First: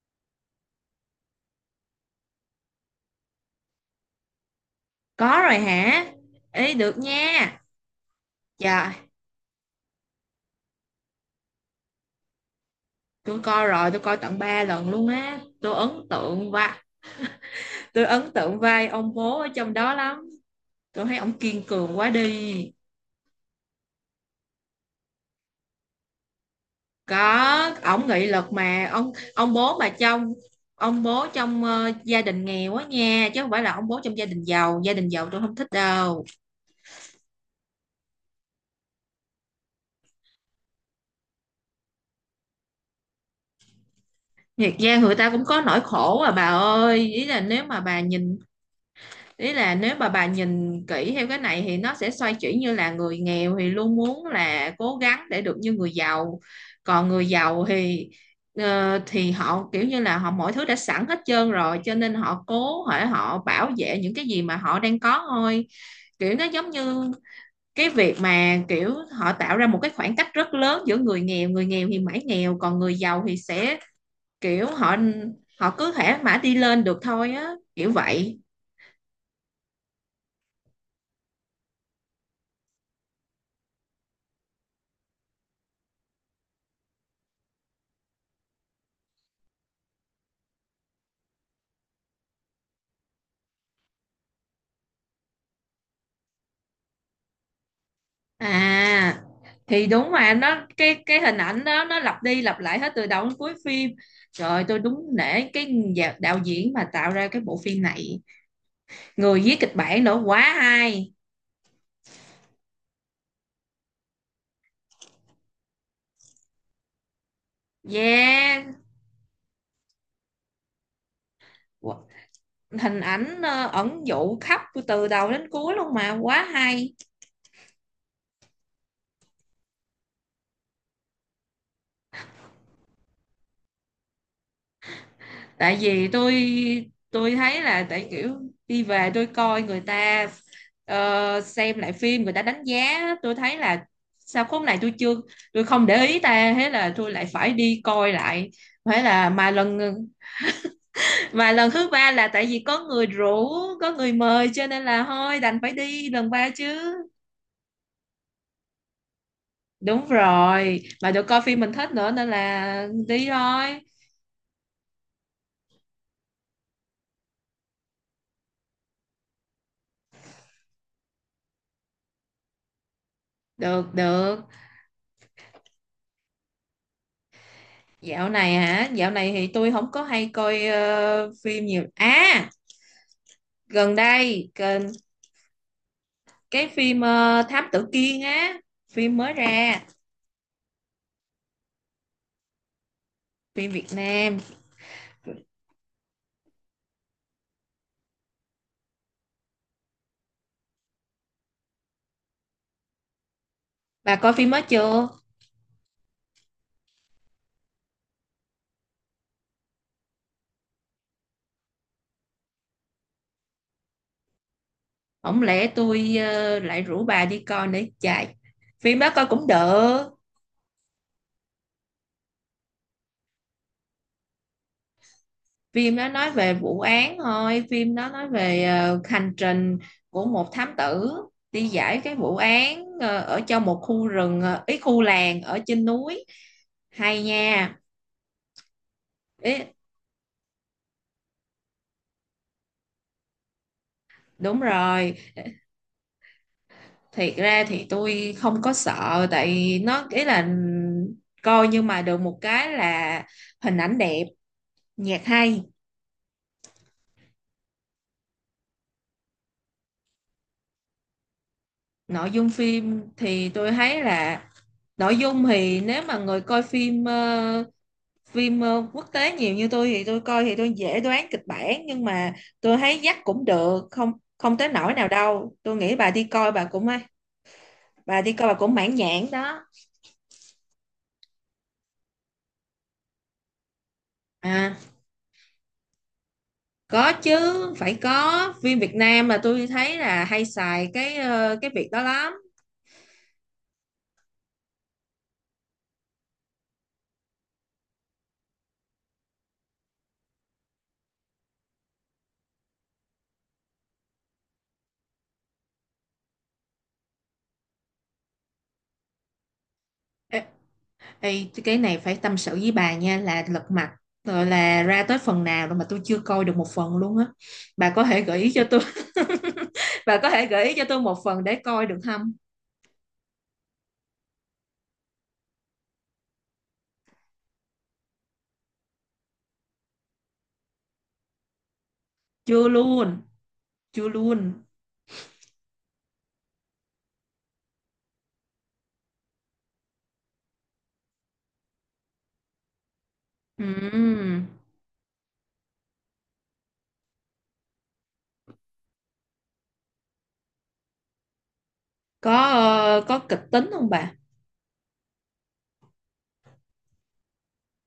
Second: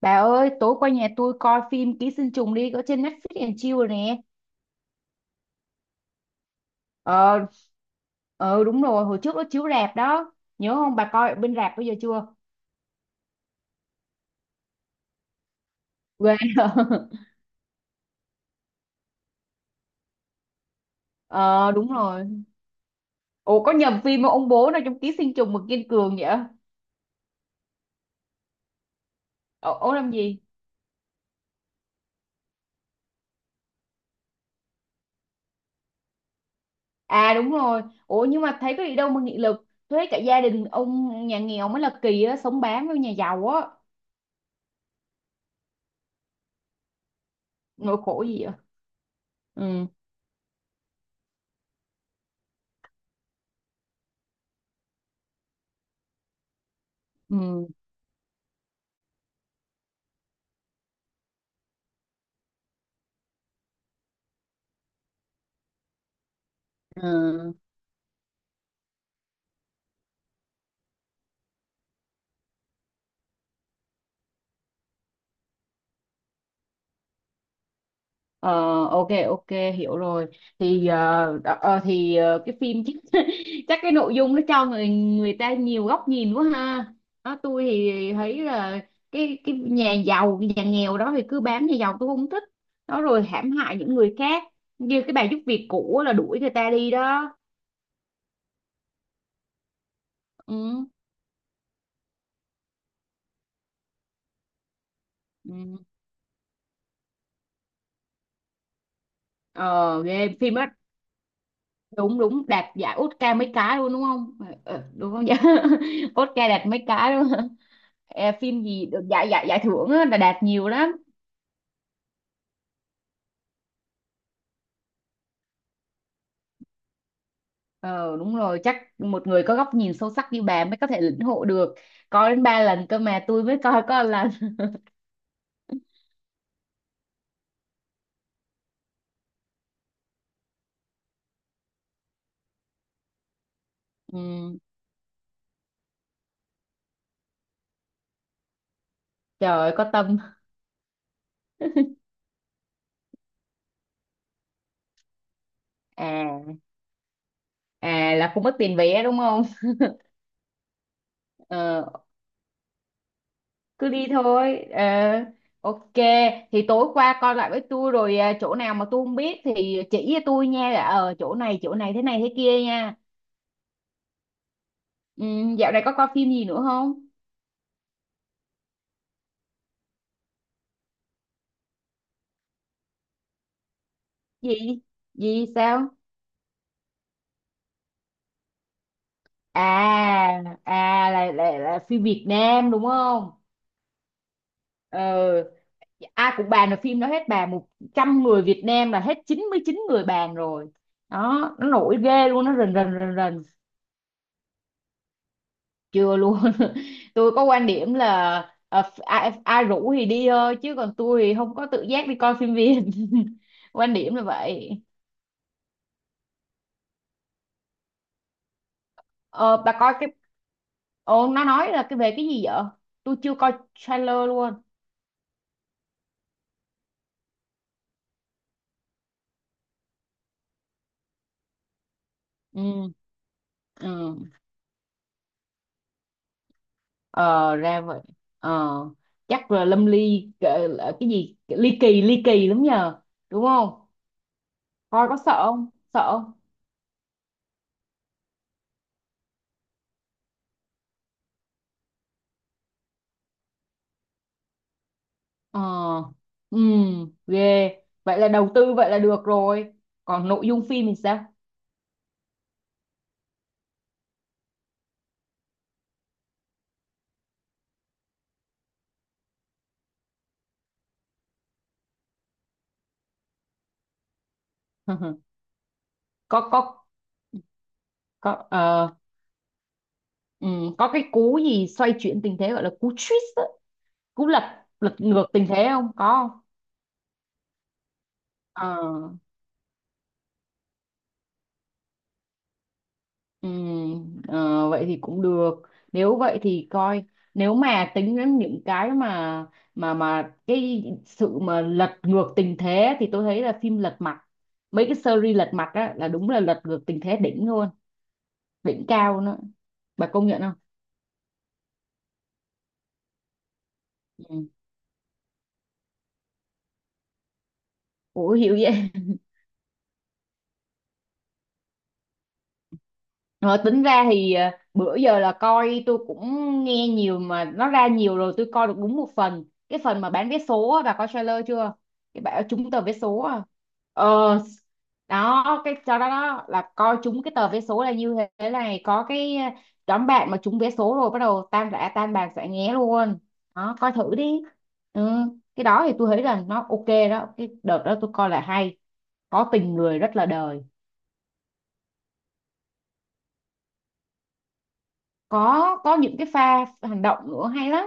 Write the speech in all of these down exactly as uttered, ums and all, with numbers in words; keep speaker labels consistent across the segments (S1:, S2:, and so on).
S1: Bà ơi, tối qua nhà tôi coi phim Ký sinh trùng đi, có trên Netflix and Chill rồi nè.
S2: Có rồi hả? Ý được
S1: Ờ,
S2: nha.
S1: ờ đúng
S2: Trời,
S1: rồi, hồi trước nó chiếu rạp đó. Nhớ không, bà coi ở bên rạp bây giờ chưa?
S2: tôi coi rồi, tôi coi tận ba lần luôn á. Tôi ấn
S1: Ghê.
S2: tượng và tôi ấn tượng vai ông bố ở trong đó lắm. Tôi thấy ông kiên
S1: Ờ, đúng
S2: cường quá
S1: rồi.
S2: đi.
S1: Ủa, có nhầm phim không? Ông bố nào trong Ký sinh trùng mà kiên cường vậy?
S2: Có, ông nghị lực mà ông ông
S1: Ờ,
S2: bố mà
S1: ông làm
S2: trong
S1: gì?
S2: ông bố trong ờ, gia đình nghèo á nha, chứ không phải là ông bố trong gia đình giàu, gia đình giàu tôi không thích đâu.
S1: À đúng rồi. Ủa, nhưng mà thấy có gì đâu mà nghị lực. Thuế cả gia đình ông nhà nghèo mới là kỳ á, sống bám với nhà giàu á.
S2: Thiệt ra người ta cũng có nỗi khổ à bà ơi, ý là nếu mà
S1: Nỗi
S2: bà
S1: khổ
S2: nhìn
S1: gì vậy?
S2: ý là
S1: Ừ,
S2: nếu mà bà nhìn kỹ theo cái này thì nó sẽ xoay chuyển, như là người nghèo thì luôn muốn là cố gắng để được như người giàu, còn người giàu
S1: ừ,
S2: thì ờ, thì họ kiểu như là họ mọi thứ đã sẵn hết trơn rồi, cho nên họ cố hỏi họ bảo vệ những cái gì mà họ đang có thôi, kiểu nó giống như
S1: ừ.
S2: cái việc mà kiểu họ tạo ra một cái khoảng cách rất lớn giữa người nghèo, người nghèo thì mãi nghèo còn người giàu thì sẽ kiểu họ họ cứ thể mãi đi lên được thôi á kiểu vậy.
S1: Ờ, ok ok, hiểu rồi thì ờ, đ- ờ, thì ờ, cái phim chắc chắc cái nội dung nó cho người người ta nhiều góc nhìn quá ha. Đó, tôi thì thấy là cái cái nhà giàu cái nhà nghèo đó thì cứ bám nhà giàu tôi không thích, đó rồi hãm hại những người khác, như cái bà giúp việc cũ á là đuổi người ta đi đó.
S2: À, thì đúng mà nó
S1: Ừ,
S2: cái cái hình ảnh đó nó lặp đi lặp lại hết từ đầu đến cuối phim. Trời ơi, tôi đúng nể cái
S1: ừ.
S2: nhà- đạo diễn mà tạo ra cái bộ phim này. Người viết kịch
S1: ờ
S2: bản nữa
S1: ghê
S2: quá
S1: phim á,
S2: hay.
S1: đúng đúng đạt giải Oscar mấy cái luôn đúng không? Ờ, ờ, đúng không vậy? Oscar đạt mấy cái luôn. Ờ, phim
S2: Yeah.
S1: gì được giải giải giải thưởng á, là đạt nhiều lắm.
S2: Qu- Hình ảnh ờ, ẩn dụ khắp từ đầu đến cuối luôn mà quá hay.
S1: ờ Đúng rồi, chắc một người có góc nhìn sâu sắc như bà mới có thể lĩnh hội được, coi đến ba lần cơ mà tôi mới coi có một lần.
S2: Tại vì tôi tôi thấy là tại kiểu, đi về tôi coi người ta ờ, xem lại phim người ta đánh giá, tôi thấy là sao
S1: Ừ,
S2: khúc này tôi chưa tôi không để ý ta, thế là tôi lại phải đi coi lại. Thế là mà
S1: trời ơi,
S2: lần
S1: có tâm.
S2: Mà lần thứ ba là tại vì có người rủ, có người mời cho nên là thôi đành phải đi lần ba
S1: À,
S2: chứ.
S1: à là không mất tiền vé đúng không?
S2: Đúng rồi mà được coi phim mình
S1: ờ
S2: thích nữa nên là đi thôi.
S1: cứ đi thôi. ờ ok. Thì tối qua coi lại với tôi rồi à, chỗ nào mà tôi không biết thì chỉ cho tôi nha, là ờ chỗ này chỗ này thế này thế kia nha.
S2: Được được.
S1: Ừ, dạo này có coi phim gì nữa không?
S2: Dạo này hả? Dạo này thì tôi không có hay coi ờ, phim nhiều. À, gần đây
S1: Gì?
S2: gần
S1: Gì sao?
S2: cái phim ờ, Thám Tử Kiên á, phim mới ra,
S1: À, à là, là là phim Việt Nam đúng không?
S2: phim Việt Nam.
S1: Ờ, à cũng bàn được phim đó hết, bàn một trăm người Việt Nam là hết chín mươi chín người bàn rồi, đó nó nổi ghê luôn, nó rần rần rần rần.
S2: Bà coi phim mới chưa?
S1: Chưa luôn. Tôi có quan điểm là ờ, ph- ai, ai rủ thì đi thôi, chứ còn tôi thì không có tự giác đi coi phim Việt. Quan điểm là vậy.
S2: Không lẽ tôi ờ, lại rủ bà đi coi nữa chạy. Phim đó coi cũng
S1: ờ bà coi
S2: được.
S1: cái, ồ nó nói là cái về cái gì vậy? Tôi chưa coi trailer luôn.
S2: Phim đó nói về vụ án thôi, phim đó nói về ờ, hành trình của một thám tử đi giải cái vụ án
S1: Ừ,
S2: ờ, ở trong một khu
S1: ừ.
S2: rừng, ờ, ý khu làng ở trên núi. Hay
S1: ờ
S2: nha.
S1: ra vậy. ờ chắc là
S2: Ý,
S1: Lâm Ly cái, cái gì ly kỳ ly kỳ lắm nhờ, đúng không?
S2: đúng
S1: Coi
S2: rồi,
S1: có sợ không, sợ không?
S2: thiệt ra thì tôi không có sợ tại nó ý là, coi nhưng mà được một cái là hình ảnh đẹp, nhạc
S1: ờ
S2: hay,
S1: ừ, ghê, vậy là đầu tư vậy là được rồi, còn nội dung phim thì sao?
S2: nội dung phim thì tôi thấy là nội dung thì nếu mà người coi phim ờ, phim ờ, quốc tế nhiều như tôi thì tôi coi thì tôi dễ đoán kịch bản, nhưng mà tôi thấy dắt cũng được, không không tới nỗi nào đâu. Tôi nghĩ bà đi
S1: có
S2: coi bà
S1: có
S2: cũng bà đi
S1: có
S2: coi bà cũng
S1: ờ,
S2: mãn nhãn đó.
S1: ừ, có cái cú gì xoay chuyển tình thế gọi là cú twist á, cú lật,
S2: À.
S1: lật ngược tình thế không có không?
S2: Có chứ, phải có. Phim
S1: ờ
S2: Việt Nam là tôi thấy là hay xài cái ờ, cái việc đó lắm.
S1: Ừ, ờ, vậy thì cũng được, nếu vậy thì coi, nếu mà tính đến những cái mà mà mà cái sự mà lật ngược tình thế thì tôi thấy là phim lật mặt, mấy cái series lật mặt á là đúng là lật ngược tình thế đỉnh luôn, đỉnh cao nữa, bà công nhận
S2: Ê,
S1: không?
S2: ê, cái này phải tâm sự với bà nha, là lật mặt rồi
S1: Ừ.
S2: là ra tới phần nào rồi mà tôi chưa coi được một phần luôn á. Bà có thể
S1: Ủa
S2: gợi ý
S1: hiểu
S2: cho tôi,
S1: vậy.
S2: bà có thể gợi ý cho tôi một phần để coi được không?
S1: Ờ, tính ra thì ờ, bữa giờ là coi tôi cũng nghe nhiều mà nó ra nhiều rồi tôi coi được đúng một phần, cái phần mà bán vé số á, bà coi trailer chưa? Cái bà ờ,
S2: Chưa
S1: trúng tờ vé số
S2: luôn,
S1: à?
S2: chưa
S1: ờ
S2: luôn.
S1: đó cái cho đó, đó là coi trúng cái tờ vé số là như thế này, có cái ờ, đám bạn mà trúng vé số rồi bắt đầu tan rã tan bàn xả nghé luôn, đó coi thử đi.
S2: Ừm.
S1: Ừ. Cái đó thì tôi thấy là nó ok đó, cái đợt đó tôi coi là hay, có tình người rất là đời.
S2: Có ờ, có kịch tính không bà?
S1: có có những cái pha hành động nữa hay lắm,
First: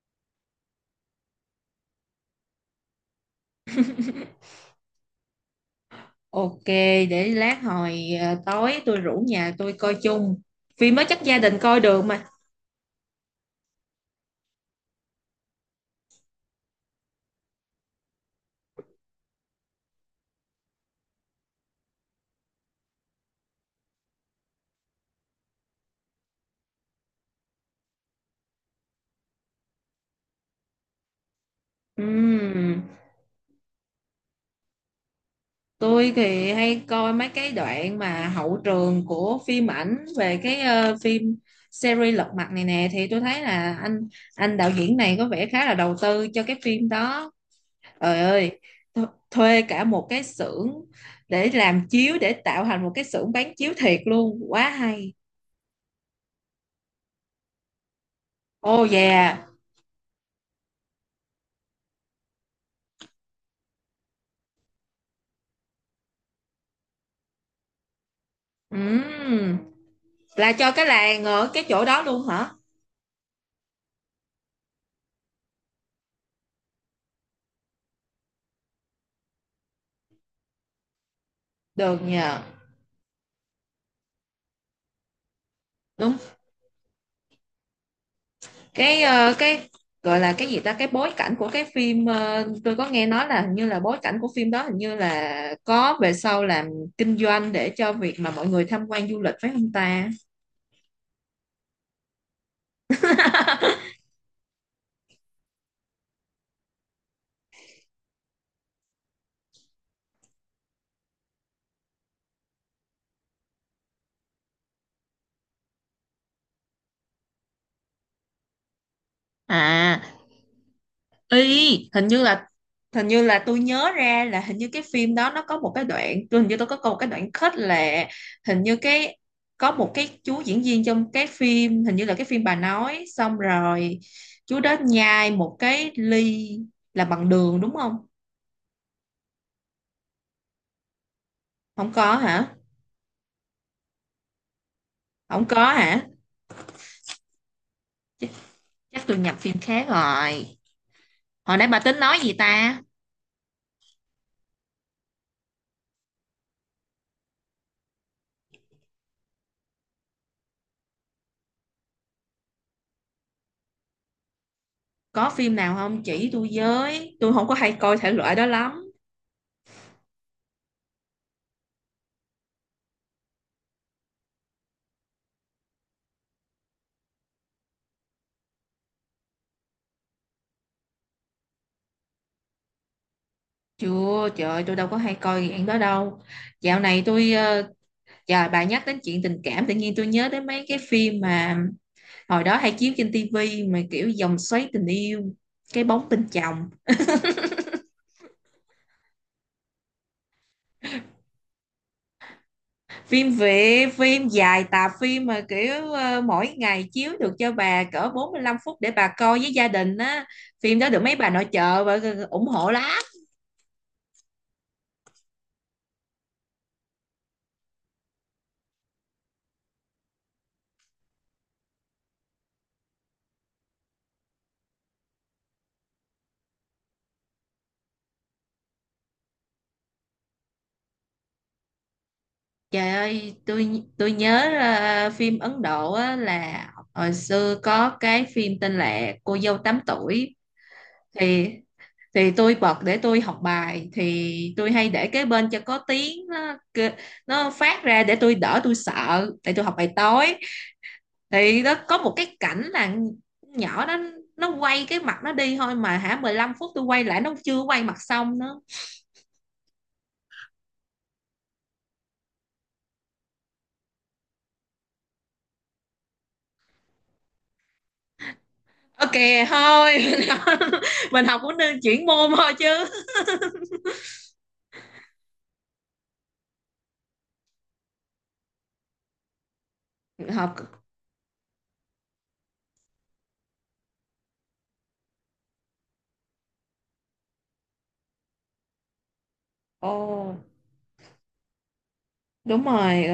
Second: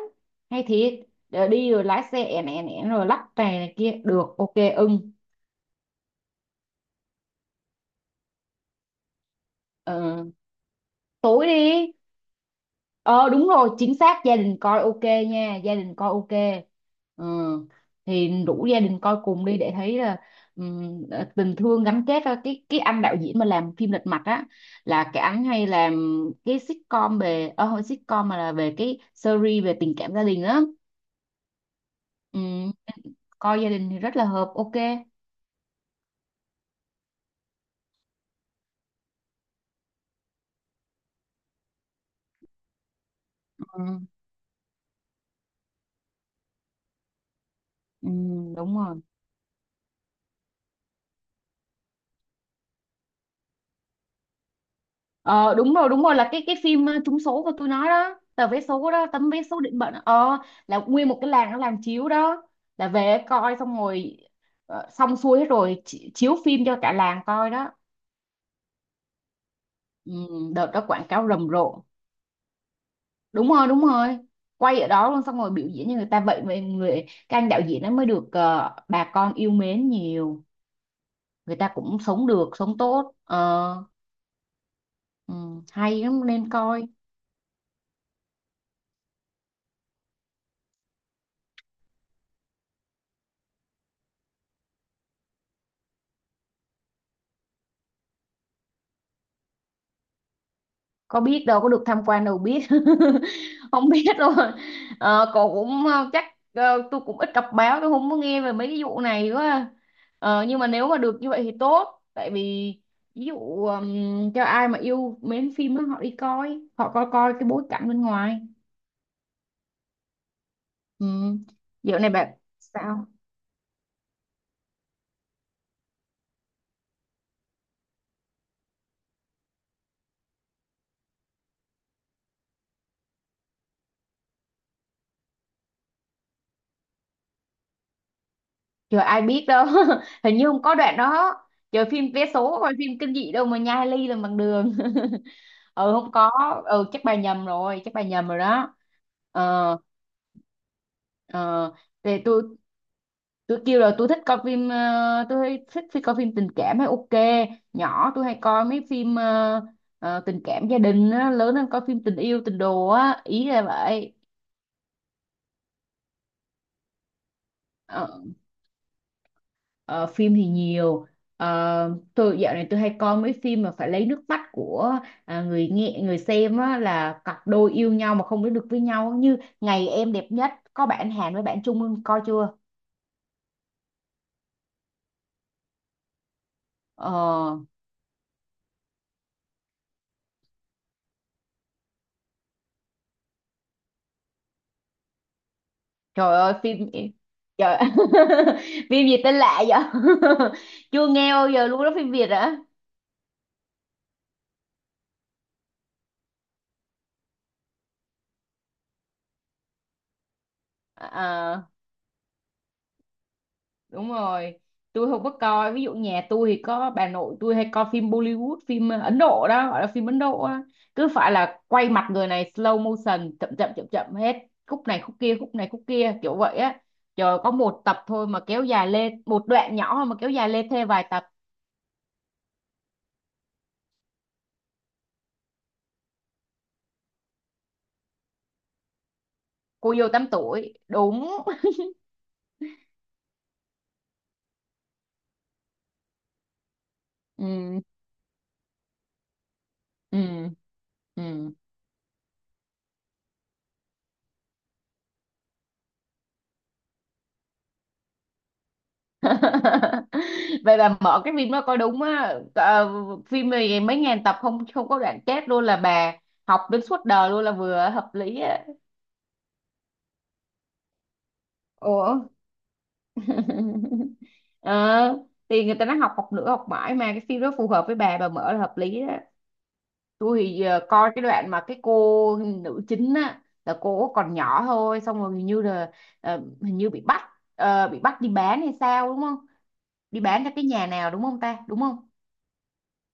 S1: hay thiệt. Để đi rồi lái xe ẻn ẻn ẻn rồi lắc này, này kia, được ok ưng.
S2: Ok, để lát hồi ờ, tối tôi rủ nhà tôi coi
S1: ờ,
S2: chung. Phim mới chắc gia
S1: tối
S2: đình coi
S1: đi.
S2: được mà.
S1: ờ đúng rồi chính xác gia đình coi ok nha, gia đình coi ok. Ừ, thì rủ gia đình coi cùng đi để thấy là ừm, ờ, tình thương gắn kết á. cái cái anh đạo diễn mà làm phim Lật Mặt á là cái anh hay làm cái sitcom về ờ không phải sitcom mà là về cái series về tình cảm gia đình á. Ừ.
S2: Ừm.
S1: Coi gia đình thì rất là hợp ok.
S2: Tôi thì hay coi mấy cái đoạn mà hậu trường của phim ảnh về cái ờ, phim series Lật Mặt này nè, thì tôi thấy là
S1: Ừ,
S2: anh anh đạo diễn này có vẻ khá là đầu tư cho cái phim đó.
S1: ừ.
S2: Trời ơi,
S1: Đúng
S2: th
S1: rồi.
S2: thuê cả một cái xưởng để làm chiếu, để tạo thành một cái xưởng bán chiếu thiệt luôn, quá hay.
S1: ờ đúng rồi đúng rồi, là cái cái phim ờ, trúng số của tôi nói đó, tờ vé
S2: Oh
S1: số đó, tấm vé
S2: yeah.
S1: số định mệnh đó. ờ là nguyên một cái làng nó làm chiếu đó, là về coi xong rồi ờ, xong xuôi hết rồi chi- chiếu phim cho cả làng coi đó.
S2: Ừm,
S1: Ừ,
S2: là
S1: đợt
S2: cho
S1: đó
S2: cái
S1: quảng
S2: làng
S1: cáo rầm
S2: ở cái
S1: rộ,
S2: chỗ đó luôn hả?
S1: đúng rồi đúng rồi, quay ở đó luôn xong rồi biểu diễn cho người ta, vậy mà người cái anh đạo diễn nó mới được ờ, bà con yêu mến nhiều, người ta
S2: Được
S1: cũng sống
S2: nhờ.
S1: được sống tốt. ờ ừ, hay
S2: Đúng,
S1: lắm nên coi.
S2: cái ờ, cái gọi là cái gì ta, cái bối cảnh của cái phim, ờ, tôi có nghe nói là hình như là bối cảnh của phim đó, hình như là có về sau làm kinh doanh để cho việc mà mọi người tham quan du lịch phải không ta?
S1: Có biết đâu có được tham quan đâu biết. Không biết đâu. ờ, cậu cũng ờ, chắc ờ, tôi cũng ít đọc báo tôi không có nghe về mấy cái vụ này quá à. ờ, nhưng mà nếu mà được như vậy thì tốt, tại vì ví dụ ừm, cho ai mà yêu mến phim á, họ đi coi họ coi coi cái bối cảnh bên ngoài.
S2: À,
S1: Ừ.
S2: y
S1: Dạo
S2: hình
S1: này
S2: như
S1: bạn
S2: là
S1: sao?
S2: hình như là tôi nhớ ra là hình như cái phim đó nó có một cái đoạn, tôi hình như tôi có có một cái đoạn kết là, hình như cái, có một cái chú diễn viên trong cái phim, hình như là cái phim bà nói, xong rồi chú đó nhai một cái ly là bằng đường đúng không?
S1: Trời ai biết đâu. Hình như không có đoạn đó, trời
S2: Không
S1: phim
S2: có
S1: vé
S2: hả?
S1: số coi phim kinh dị đâu mà nhai ly làm bằng đường.
S2: Không có
S1: Ừ
S2: hả?
S1: không có. Ừ chắc bà nhầm rồi, chắc bà nhầm
S2: Chắc,
S1: rồi đó.
S2: chắc tôi nhập phim
S1: ờ
S2: khác rồi. Hồi nãy
S1: ờ
S2: bà tính nói
S1: thì
S2: gì
S1: tôi
S2: ta?
S1: tôi kêu là tôi thích coi phim, ờ, tôi hay thích phim coi phim tình cảm hay ok. Nhỏ tôi hay coi mấy phim ờ, ờ, tình cảm gia đình á, lớn hơn coi phim tình yêu tình đồ á, ý là vậy.
S2: Có phim nào không chỉ tôi với, tôi không có hay coi
S1: ờ,
S2: thể loại đó lắm.
S1: ờ, phim thì nhiều. Ờ, tôi dạo này tôi hay coi mấy phim mà phải lấy nước mắt của, à, người nghe người xem á, là cặp đôi yêu nhau mà không đến được với nhau như ngày em đẹp nhất, có bạn Hàn với bạn Trung Hưng, coi chưa?
S2: Chưa, trời ơi, tôi đâu có hay coi dạng đó đâu, dạo này
S1: Ờ,
S2: tôi ờ, trời bà nhắc đến chuyện tình cảm tự nhiên tôi nhớ đến mấy cái phim mà hồi đó hay chiếu trên tivi, mà kiểu vòng xoáy tình yêu, cái bóng bên
S1: trời ơi
S2: chồng.
S1: phim, trời phim gì tên lạ vậy? Chưa nghe bao giờ luôn đó, phim Việt hả?
S2: Phim Việt, phim dài tạp phim mà kiểu ờ, mỗi ngày chiếu được cho bà cỡ bốn lăm phút để bà coi với gia đình á. Phim đó được mấy bà nội
S1: À,
S2: trợ và ủng hộ lắm.
S1: đúng rồi, tôi không có coi, ví dụ nhà tôi thì có bà nội tôi hay coi phim Bollywood, phim ờ, Ấn Độ đó, gọi là phim Ấn Độ á, cứ phải là quay mặt người này slow motion chậm chậm chậm chậm hết, khúc này khúc kia khúc này khúc kia kiểu vậy á. Trời có một tập thôi mà kéo dài lên, một đoạn nhỏ thôi mà kéo dài lên thêm vài tập.
S2: Trời ơi, tôi tôi nhớ ờ, phim Ấn Độ á, là hồi xưa có cái phim tên là Cô dâu tám
S1: Cô dâu tám
S2: tuổi,
S1: tuổi đúng.
S2: thì thì tôi bật để tôi học bài, thì tôi hay để kế bên cho có tiếng nó, kê- nó
S1: Ừ,
S2: phát ra để tôi đỡ tôi sợ để tôi học bài
S1: ừ
S2: tối,
S1: ừ.
S2: thì đó có một cái cảnh là, nhỏ đó nó quay cái mặt nó đi thôi mà hả, mười lăm phút tôi quay lại nó chưa quay mặt xong nữa.
S1: Vậy là mở cái phim đó coi đúng á. Ờ, phim này mấy ngàn tập không không có đoạn chết luôn là bà, học đến suốt đời luôn là vừa hợp lý á.
S2: Ok thôi, mình học cũng nên chuyển
S1: Ủa.
S2: môn thôi chứ.
S1: ờ thì người ta nói học học nữa học mãi mà, cái phim đó phù hợp với bà bà mở là hợp lý á. Tôi thì
S2: Học.
S1: giờ coi cái đoạn mà cái cô nữ chính á là cô còn nhỏ thôi xong rồi hình như là ờ, hình như bị bắt, ờ, bị bắt đi bán hay sao đúng không?
S2: Ồ
S1: Đi
S2: oh,
S1: bán cho cái nhà nào đúng không ta, đúng không?
S2: đúng rồi,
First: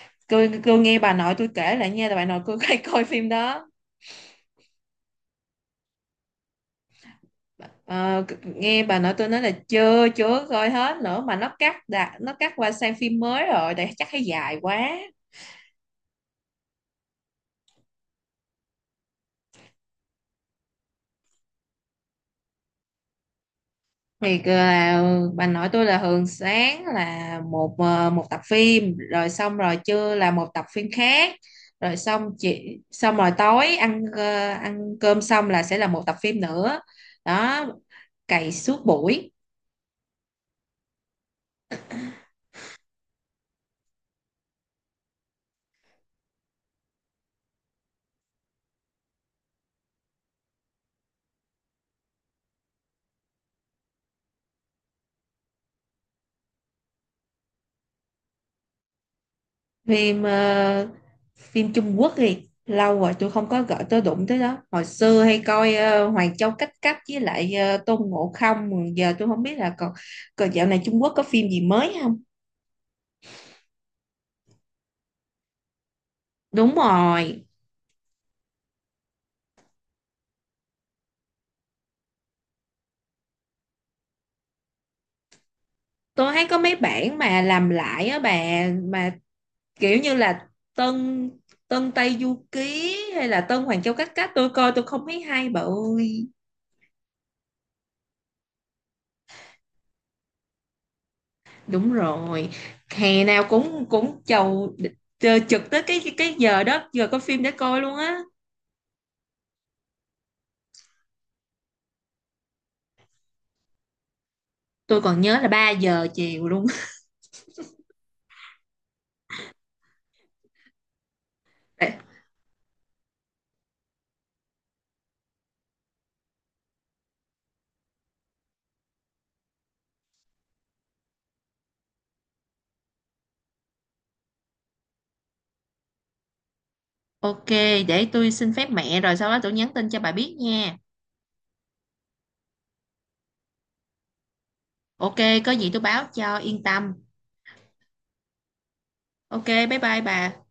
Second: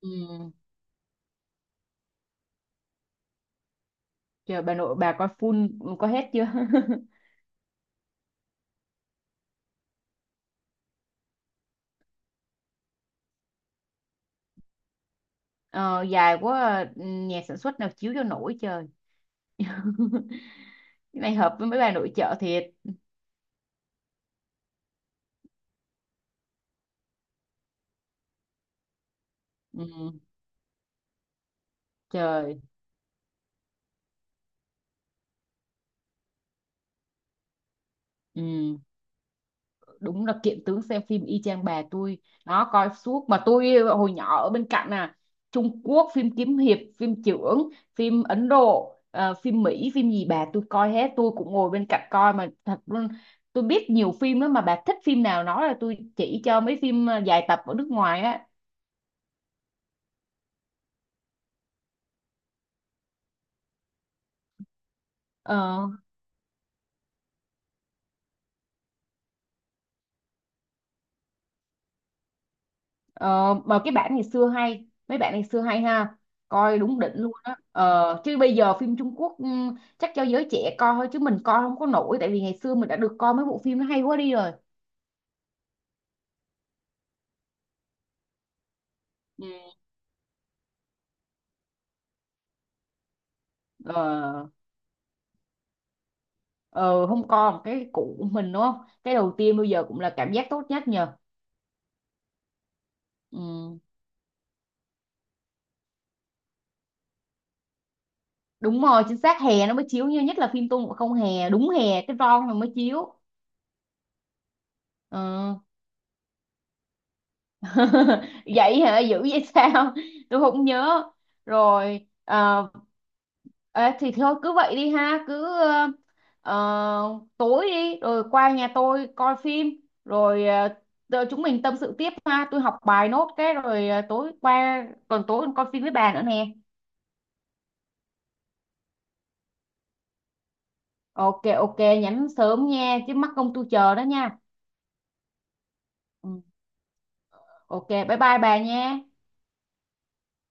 S1: Ừ.
S2: tôi tôi nghe bà nội tôi kể lại nha, bà nội tôi hay coi phim đó.
S1: Trời bà nội bà coi full, có hết chưa?
S2: Ờ, nghe bà nội tôi nói là chưa chưa coi hết nữa, mà nó cắt đã, nó cắt qua sang phim mới rồi, để chắc thấy dài quá.
S1: Ờ, dài quá à, ừ, nhà sản xuất nào chiếu cho nổi trời. Cái này hợp với mấy bà nội trợ thiệt.
S2: Thì là bà nội tôi là thường sáng là một ờ, một tập phim, rồi xong rồi trưa
S1: Ừ.
S2: là một tập phim khác, rồi xong
S1: Trời.
S2: chị xong rồi tối ăn ờ, ăn cơm xong là sẽ là một tập phim nữa, đó, cày
S1: Ừ.
S2: suốt buổi.
S1: Đúng là kiện tướng xem phim y chang bà tôi, nó coi suốt mà tôi hồi nhỏ ở bên cạnh à. Trung Quốc phim kiếm hiệp phim chưởng phim Ấn Độ ờ, phim Mỹ phim gì bà tôi coi hết tôi cũng ngồi bên cạnh coi mà thật luôn. Tôi biết nhiều phim lắm mà, bà thích phim nào nói là tôi chỉ cho, mấy phim ờ, dài tập ở nước ngoài á.
S2: Phim ờ, phim Trung Quốc thì lâu rồi tôi không có gọi tôi đụng tới đó, hồi xưa hay coi
S1: Ờ.
S2: ờ, Hoàng Châu Cách Cách với lại ờ, Tôn Ngộ Không, giờ tôi không biết là còn, còn dạo này Trung Quốc có phim gì mới không.
S1: Ờ, mà cái bản ngày xưa hay mấy bạn ngày xưa hay ha,
S2: Đúng
S1: coi đúng đỉnh luôn
S2: rồi,
S1: á. ờ, chứ bây giờ phim Trung Quốc ừm, chắc cho giới trẻ coi thôi chứ mình coi không có nổi, tại vì ngày xưa mình đã được coi mấy bộ phim nó hay quá đi rồi.
S2: tôi thấy có mấy bản mà làm lại á bà, mà
S1: Ừ.
S2: kiểu như là Tân Tân Tây Du Ký hay là Tân Hoàng Châu Cách Cách,
S1: ờ,
S2: tôi coi tôi không thấy hay bà ơi.
S1: ờ không coi một cái cũ của mình đúng không? Cái đầu tiên bây giờ cũng là cảm giác tốt nhất nhờ.
S2: Đúng rồi, hè nào
S1: Ừ,
S2: cũng cũng chầu chờ trực tới cái cái giờ đó, giờ có phim để coi luôn á.
S1: đúng rồi chính xác, hè nó mới chiếu như nhất là phim Tôn Ngộ Không, hè đúng hè cái ron nó mới chiếu.
S2: Tôi còn nhớ là
S1: Ờ.
S2: ba giờ chiều luôn.
S1: Vậy hả, dữ vậy sao, tôi không nhớ. Rồi ờ, ê, thì thôi cứ vậy đi ha, cứ ờ, ờ, tối đi rồi qua nhà tôi coi phim rồi ờ, rồi chúng mình tâm sự tiếp ha, tôi học bài nốt cái rồi ờ, tối qua còn tối coi phim với bà nữa nè.
S2: Ok, để tôi xin phép mẹ rồi sau đó tôi nhắn tin cho bà biết nha.
S1: Ok ok nhắn sớm nha chứ mắc công tôi chờ đó nha.
S2: Ok, có gì tôi báo cho
S1: Ừ.
S2: yên tâm.
S1: Ok bye bye bà nha.
S2: Ok, bye bye bà.